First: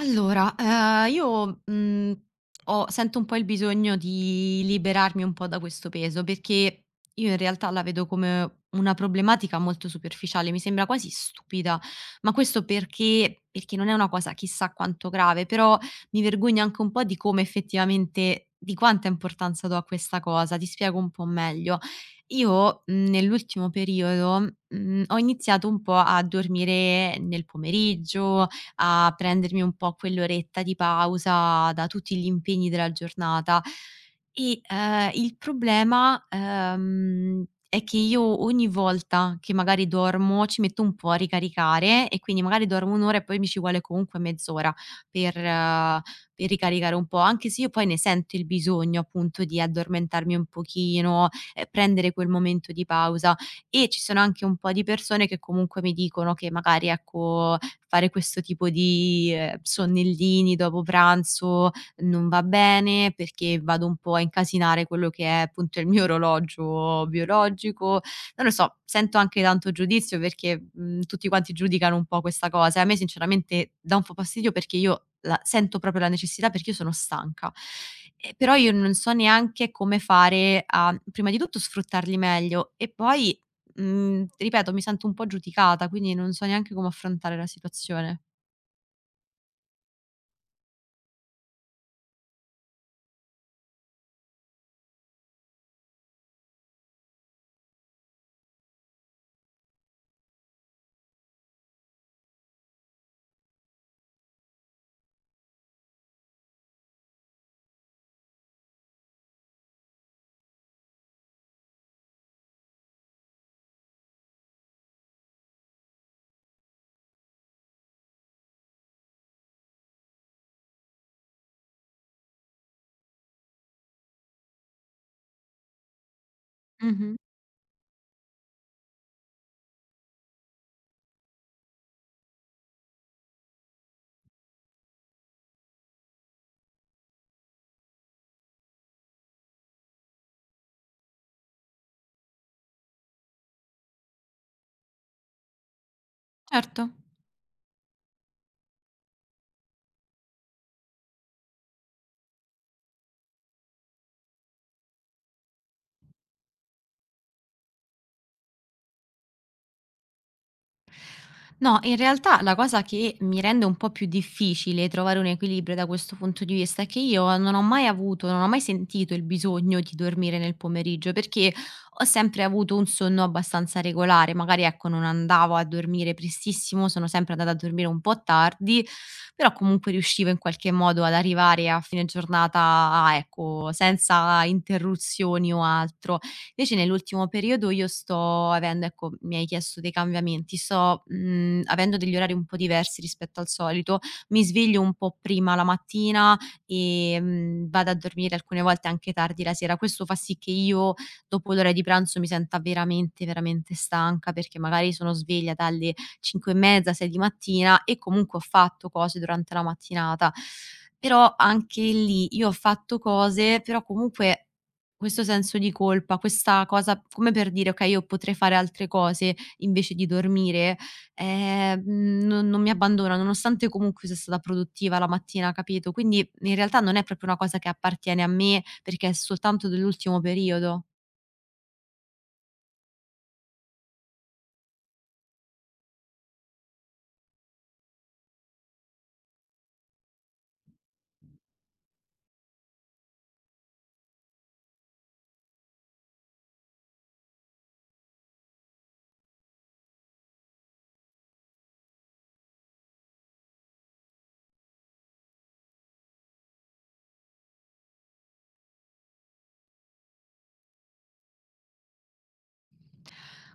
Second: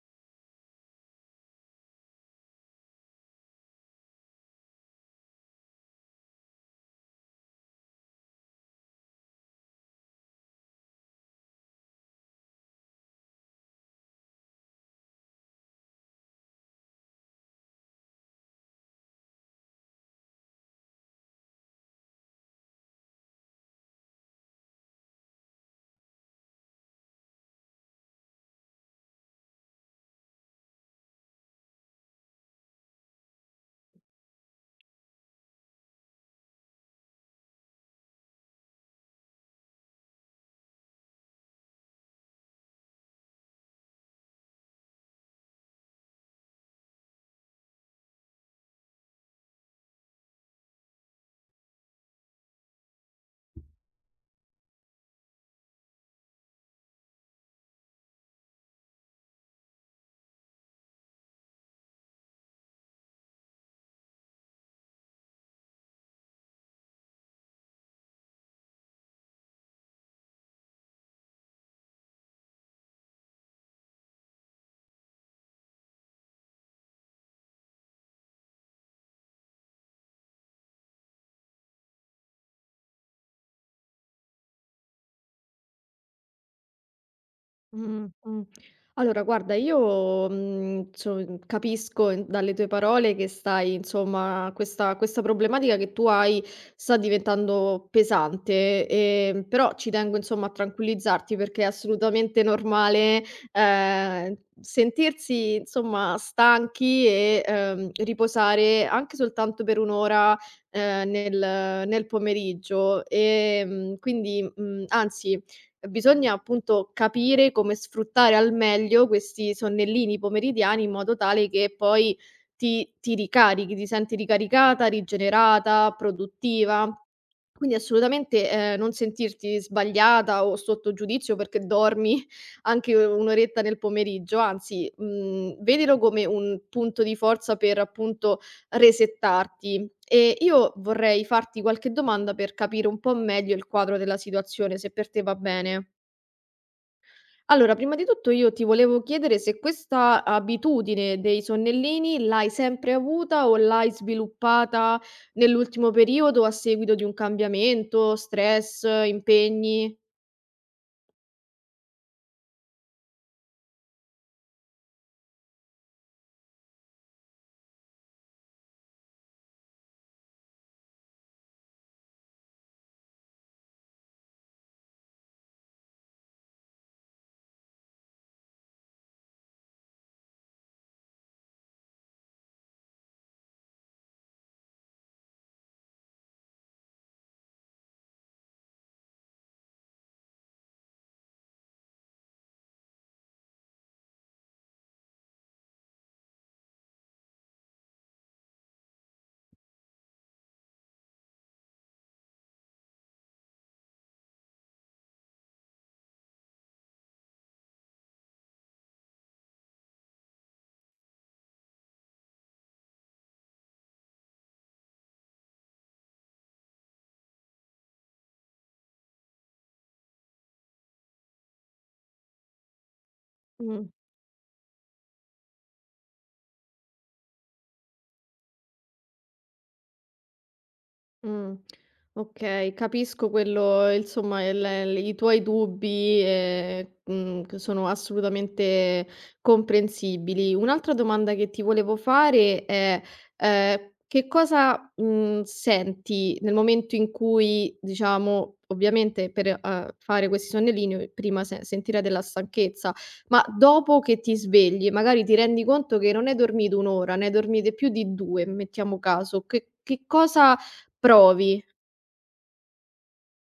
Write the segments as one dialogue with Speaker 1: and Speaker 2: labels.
Speaker 1: Allora, io, ho sento un po' il bisogno di liberarmi un po' da questo peso, perché io in realtà la vedo come una problematica molto superficiale, mi sembra quasi stupida, ma questo perché non è una cosa chissà quanto grave, però mi vergogno anche un po' di come effettivamente di quanta importanza do a questa cosa. Ti spiego un po' meglio. Io, nell'ultimo periodo, ho iniziato un po' a dormire nel pomeriggio, a prendermi un po' quell'oretta di pausa da tutti gli impegni della giornata. E, il problema, è che io ogni volta che magari dormo ci metto un po' a ricaricare e quindi magari dormo 1 ora e poi mi ci vuole comunque mezz'ora per eh, per ricaricare un po', anche se io poi ne sento il bisogno appunto di addormentarmi un pochino, prendere quel momento di pausa. E ci sono anche un po' di persone che comunque mi dicono che magari ecco, fare questo tipo di sonnellini dopo pranzo non va bene, perché vado un po' a incasinare quello che è appunto il mio orologio biologico. Non lo so, sento anche tanto giudizio perché, tutti quanti giudicano un po' questa cosa e a me sinceramente dà un po' fastidio perché io la sento proprio la necessità perché io sono stanca. Però io non so neanche come fare a, prima di tutto sfruttarli meglio e poi ti ripeto, mi sento un po' giudicata, quindi non so neanche come affrontare la
Speaker 2: Mh,
Speaker 1: situazione.
Speaker 2: mh. Allora guarda io, mhmm, so mm, capisco in dalle tue parole che stai insomma questa problematica che tu hai sta diventando pesante, però ci tengo insomma a tranquillizzarti perché è assolutamente normale, sentirsi insomma stanchi e riposare anche soltanto per 1 ora, ehm, nel nel pomeriggio. Quindi, anzi bisogna appunto capire come sfruttare al meglio questi sonnellini pomeridiani in modo tale che poi ti ricarichi, ti senti ricaricata, rigenerata, produttiva.
Speaker 1: Mh-mh.
Speaker 2: Quindi assolutamente, non sentirti sbagliata o sotto giudizio perché dormi anche u un'oretta nel pomeriggio, anzi, vedilo come un punto di forza per appunto resettarti. E io vorrei farti qualche domanda per capire un po' meglio il quadro della situazione, se per te va bene.
Speaker 1: Certo.
Speaker 2: Allora, prima di tutto io ti volevo chiedere se questa abitudine dei sonnellini l'hai sempre avuta o l'hai sviluppata nell'ultimo periodo a seguito di un cambiamento, stress, impegni?
Speaker 1: No, in realtà la cosa che mi rende un po' più difficile trovare un equilibrio da questo punto di vista è che io non ho mai avuto, non ho mai sentito il bisogno di dormire nel pomeriggio perché ho sempre avuto un sonno abbastanza regolare, magari ecco non andavo a dormire prestissimo, sono sempre andata a dormire un po' tardi, però comunque riuscivo in qualche modo ad arrivare a fine giornata, ecco, senza interruzioni o altro. Invece nell'ultimo periodo io sto avendo ecco, mi hai chiesto dei cambiamenti, sto, avendo degli orari un po' diversi rispetto al solito. Mi sveglio un po' prima la mattina, vado a dormire alcune volte anche tardi la sera. Questo fa sì che io dopo l'ora di pranzo mi senta veramente, veramente stanca, perché magari sono sveglia dalle 5 e mezza, 6 di mattina e comunque ho fatto cose durante la mattinata. Però anche lì io ho fatto cose, però comunque questo senso di colpa, questa cosa come per dire: "Okay, io potrei fare altre cose invece di dormire", ehm, non mi abbandona, nonostante
Speaker 2: Mh.
Speaker 1: comunque sia stata produttiva la mattina, capito? Quindi in realtà non è proprio una cosa che appartiene a me, perché è soltanto dell'ultimo periodo.
Speaker 2: Mh. Okay, capisco quello insomma il l i tuoi dubbi, che sono assolutamente comprensibili. Un'altra domanda che ti volevo fare è, che cosa, senti nel momento in cui diciamo ovviamente per, fare questi sonnellini prima se sentire della stanchezza, ma dopo che ti svegli, magari ti rendi conto che non hai dormito 1 ora, ne hai dormite più di 2, mettiamo caso, che cosa provi.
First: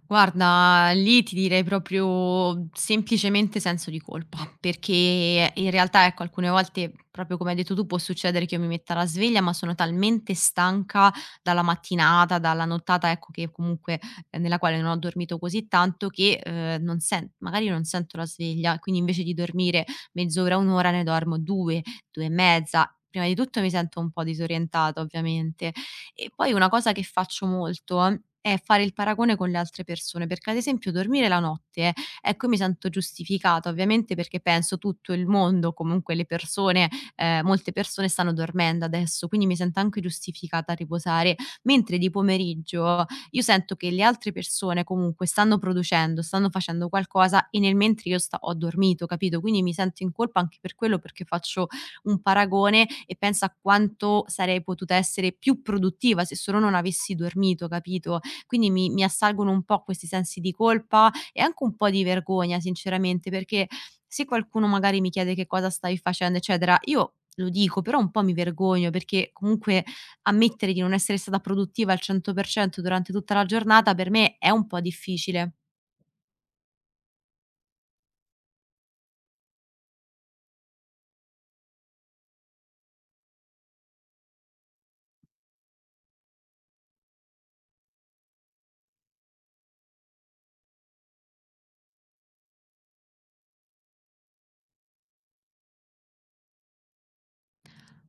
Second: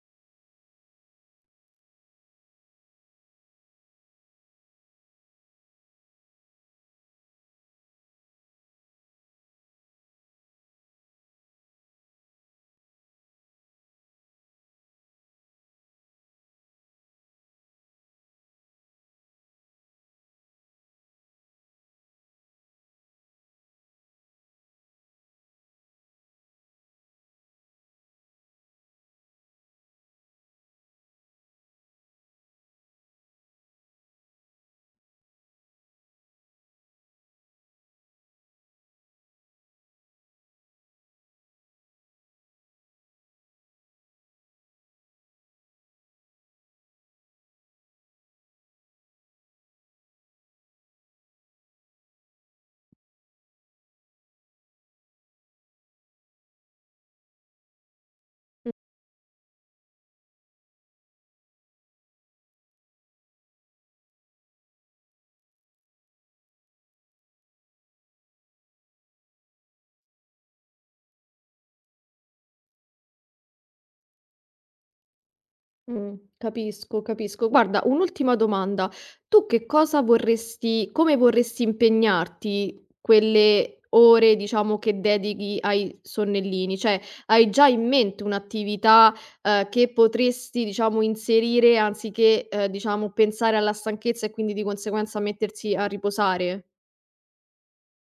Speaker 1: Guarda, lì ti direi proprio semplicemente senso di colpa, perché in realtà, ecco, alcune volte, proprio come hai detto tu, può succedere che io mi metta la sveglia, ma sono talmente stanca dalla mattinata, dalla nottata, ecco, che comunque nella quale non ho dormito così tanto che non sen- magari non sento la sveglia, quindi invece di dormire mezz'ora, un'ora, ne dormo due, due e mezza. Prima di tutto mi sento un po' disorientata, ovviamente, e poi una cosa che faccio molto è fare il paragone con le altre persone, perché ad esempio dormire la notte, ecco, io mi sento giustificata ovviamente perché penso tutto il mondo, comunque le persone, molte persone stanno dormendo adesso, quindi mi sento anche giustificata a riposare, mentre di pomeriggio io sento che le altre persone comunque stanno producendo, stanno facendo qualcosa e nel mentre io sta ho dormito, capito? Quindi mi sento in colpa anche per quello, perché faccio un paragone e pensa a quanto sarei potuta essere più produttiva se solo non avessi dormito, capito? Quindi mi assalgono un po' questi sensi di colpa e anche un po' di vergogna sinceramente, perché se qualcuno magari mi chiede: "Che cosa stai facendo?" eccetera, io lo dico, però un po' mi vergogno perché comunque ammettere di non essere stata produttiva al 100% durante tutta la giornata per me è un po' difficile.
Speaker 2: Capisco, capisco. Guarda, un'ultima domanda: tu che cosa vorresti come vorresti impegnarti quelle ore, diciamo, che dedichi ai sonnellini? Cioè, hai già in mente un'attività, che potresti, diciamo, inserire anziché, diciamo, pensare alla stanchezza e quindi di conseguenza mettersi a riposare?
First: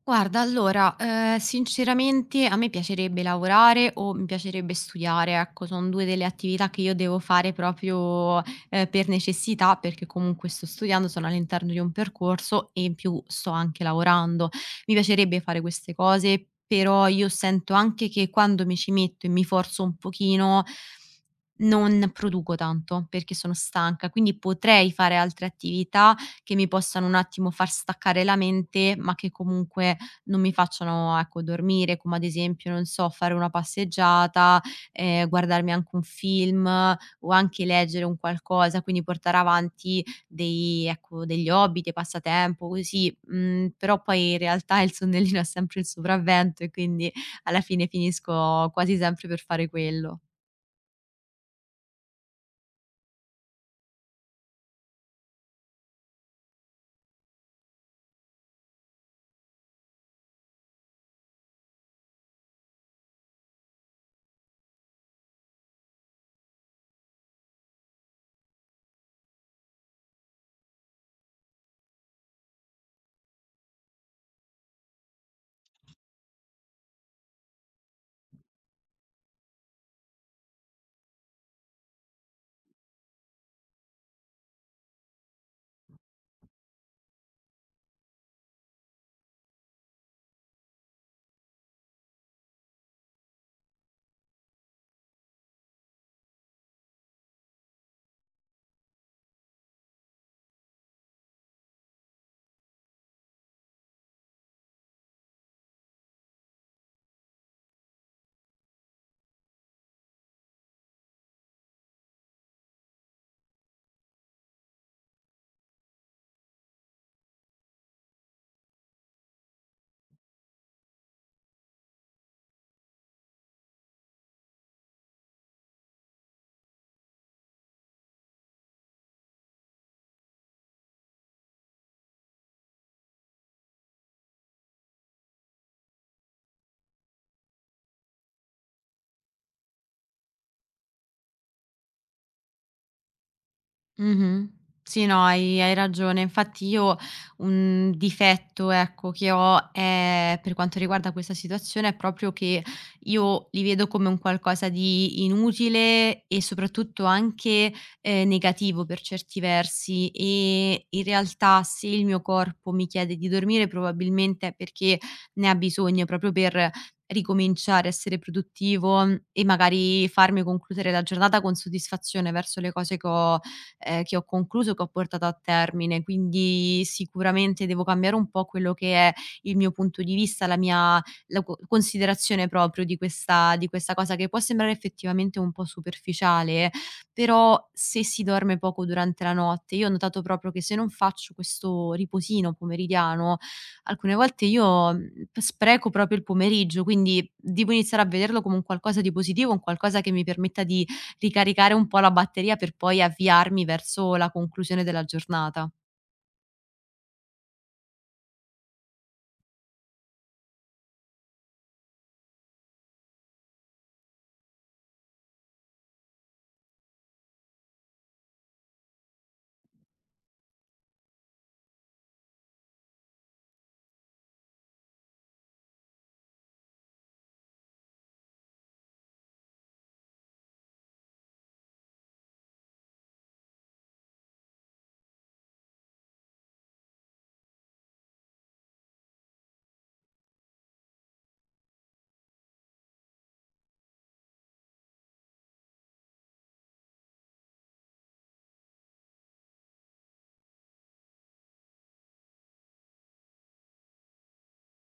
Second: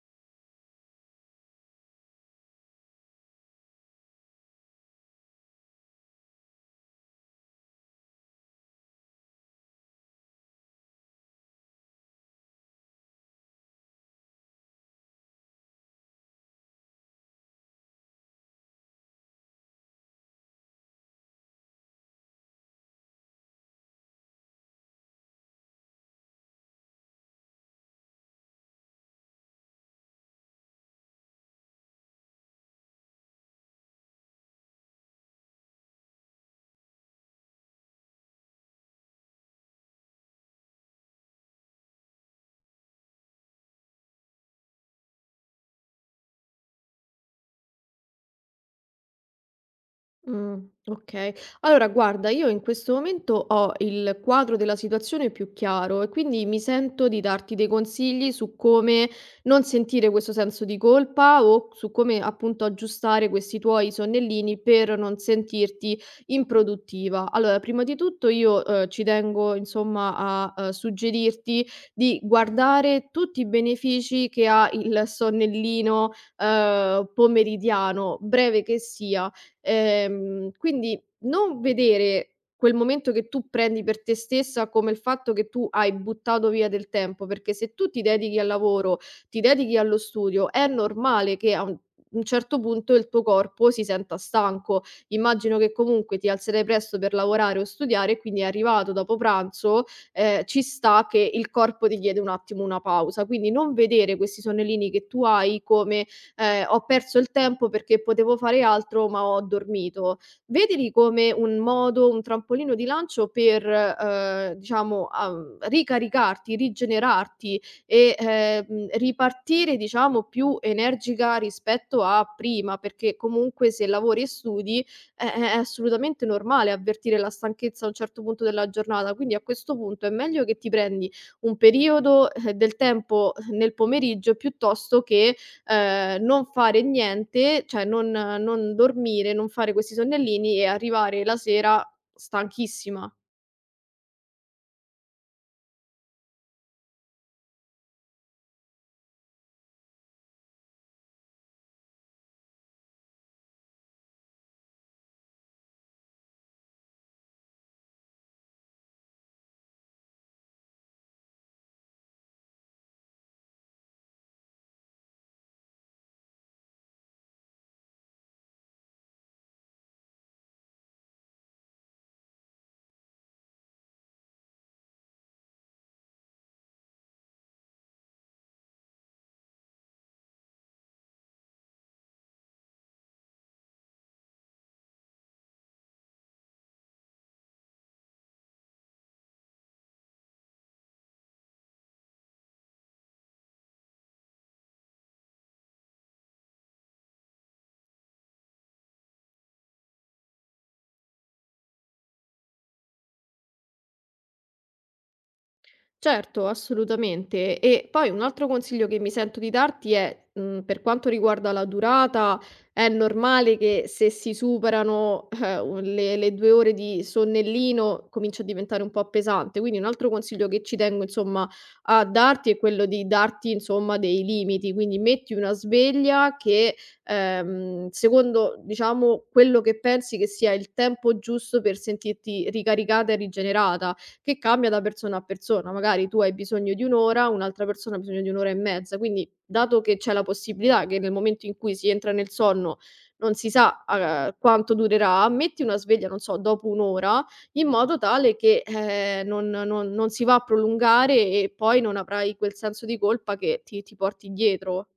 Speaker 1: Guarda, allora, sinceramente a me piacerebbe lavorare o mi piacerebbe studiare, ecco, son 2 delle attività che io devo fare proprio, per necessità, perché comunque sto studiando, sono all'interno di un percorso e in più sto anche lavorando. Mi piacerebbe fare queste cose, però io sento anche che quando mi ci metto e mi forzo un pochino, non produco tanto perché sono stanca, quindi potrei fare altre attività che mi possano un attimo far staccare la mente, ma che comunque non mi facciano, ecco, dormire, come ad esempio, non so, fare una passeggiata, guardarmi anche un film o anche leggere un qualcosa, quindi portare avanti dei ecco, degli hobby, dei passatempo, così. Mhmm, però poi in realtà il sonnellino ha sempre il sopravvento e quindi alla fine finisco quasi sempre per fare quello.
Speaker 2: Mh, okay. Allora guarda, io in questo momento ho il quadro della situazione più chiaro e quindi mi sento di darti dei consigli su come non sentire questo senso di colpa o su come appunto aggiustare questi tuoi sonnellini per non sentirti improduttiva. Allora, prima di tutto io, ci tengo insomma a, suggerirti di guardare tutti i benefici che ha il sonnellino, pomeridiano, breve che sia. Quindi non vedere quel momento che tu prendi per te stessa come il fatto che tu hai buttato via del tempo, perché se tu ti dedichi al lavoro, ti dedichi allo studio, è normale che a un certo punto il tuo corpo si senta stanco. Immagino che comunque ti alzerai presto per lavorare o studiare, quindi è arrivato dopo pranzo, ci sta che il corpo ti chiede un attimo una pausa. Quindi non vedere questi sonnellini che tu hai come ho perso il tempo perché potevo fare altro, ma ho dormito. Vedili come un modo, un trampolino di lancio per, diciamo, ricaricarti, rigenerarti e, ripartire, diciamo, più energica rispetto a prima, perché comunque se lavori e studi, è assolutamente normale avvertire la stanchezza a un certo punto della giornata. Quindi a questo punto è meglio che ti prendi un periodo, del tempo nel pomeriggio piuttosto che, non fare niente, cioè non dormire, non fare questi sonnellini e arrivare la sera stanchissima.
Speaker 1: Mh-mh. Sì, no, hai ragione. Infatti io un difetto, ecco, che ho è per quanto riguarda questa situazione è proprio che io li vedo come un qualcosa di inutile e soprattutto anche, negativo per certi versi e in realtà se il mio corpo mi chiede di dormire probabilmente è perché ne ha bisogno proprio per ricominciare a essere produttivo e magari farmi concludere la giornata con soddisfazione verso le cose che ho concluso, che ho portato a termine. Quindi sicuramente devo cambiare un po' quello che è il mio punto di vista, la mia la co considerazione proprio di questa cosa che può sembrare effettivamente un po' superficiale, però se si dorme poco durante la notte io ho notato proprio che se non faccio questo riposino pomeridiano, alcune volte io, mhmm, p spreco proprio il pomeriggio, quindi devo iniziare a vederlo come un qualcosa di positivo, un qualcosa che mi permetta di ricaricare un po' la batteria per poi avviarmi verso la conclusione della giornata.
Speaker 2: Certo, assolutamente. E poi un altro consiglio che mi sento di darti è, per quanto riguarda la durata, è normale che se si superano, un le 2 ore di sonnellino comincia a diventare un po' pesante. Quindi un altro consiglio che ci tengo insomma a darti è quello di darti insomma dei limiti, quindi metti una sveglia che, secondo diciamo quello che pensi che sia il tempo giusto per sentirti ricaricata e rigenerata che cambia da persona a persona. Magari tu hai bisogno di 1 ora, un'altra persona ha bisogno di 1 ora e mezza. Quindi, dato che c'è la possibilità che nel momento in cui si entra nel sonno non si sa, quanto durerà, metti una sveglia, non so, dopo 1 ora, in modo tale che, non si va a prolungare e poi non avrai quel senso di colpa che ti porti dietro.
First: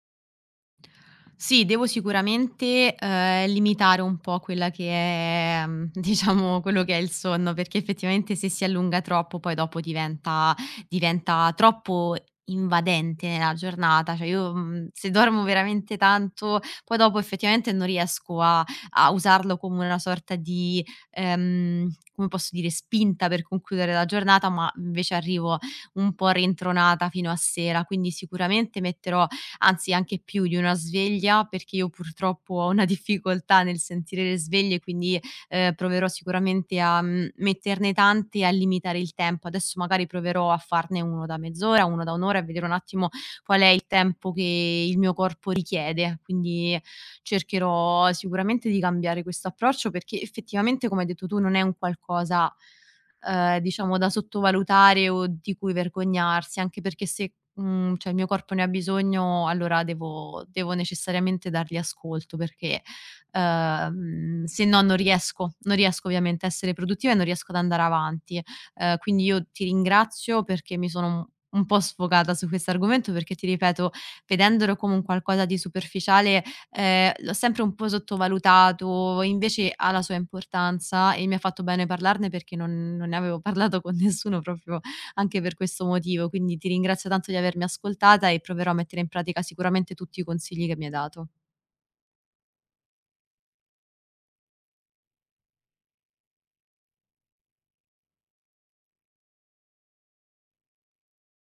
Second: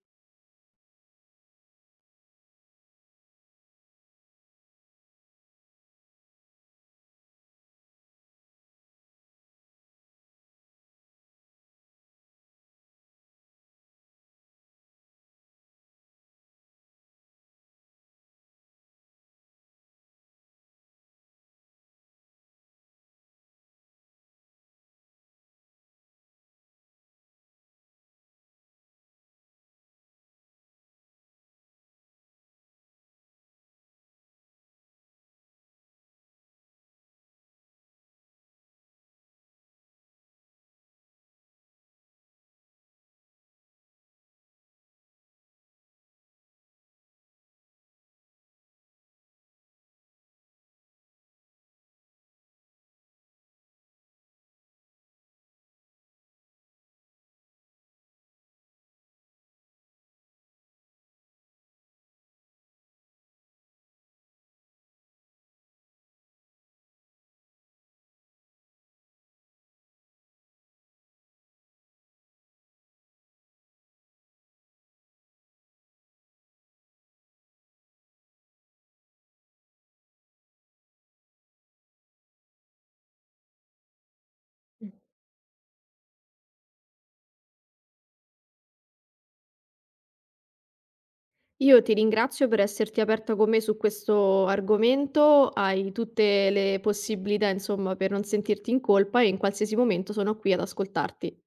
Speaker 1: Sì, devo sicuramente, limitare un po' quella che è diciamo quello che è il sonno, perché effettivamente se si allunga troppo poi dopo diventa troppo invadente nella giornata. Cioè io, se dormo veramente tanto, poi dopo effettivamente non riesco a usarlo come una sorta di, come posso dire, spinta per concludere la giornata, ma invece arrivo un po' rintronata fino a sera. Quindi sicuramente metterò anzi anche più di una sveglia, perché io purtroppo ho una difficoltà nel sentire le sveglie, quindi, proverò sicuramente a, metterne tante e a limitare il tempo. Adesso magari proverò a farne 1 da mezz'ora, 1 da 1 ora e vedere un attimo qual è il tempo che il mio corpo richiede. Quindi cercherò sicuramente di cambiare questo approccio, perché effettivamente, come hai detto tu, non è un qualcosa, diciamo da sottovalutare o di cui vergognarsi, anche perché se cioè il mio corpo ne ha bisogno, allora devo necessariamente dargli ascolto perché, se no non riesco ovviamente a essere produttiva e non riesco ad andare avanti. Quindi io ti ringrazio perché mi sono un po' sfogata su questo argomento perché ti ripeto, vedendolo come un qualcosa di superficiale, l'ho sempre un po' sottovalutato, invece ha la sua importanza e mi ha fatto bene parlarne perché non ne avevo parlato con nessuno proprio anche per questo motivo. Quindi ti ringrazio tanto di avermi ascoltata e proverò a mettere in pratica sicuramente tutti i consigli che mi hai dato.
Speaker 2: Io ti ringrazio per esserti aperta con me su questo argomento, hai tutte le possibilità, insomma, per non sentirti in colpa e in qualsiasi momento sono qui ad ascoltarti.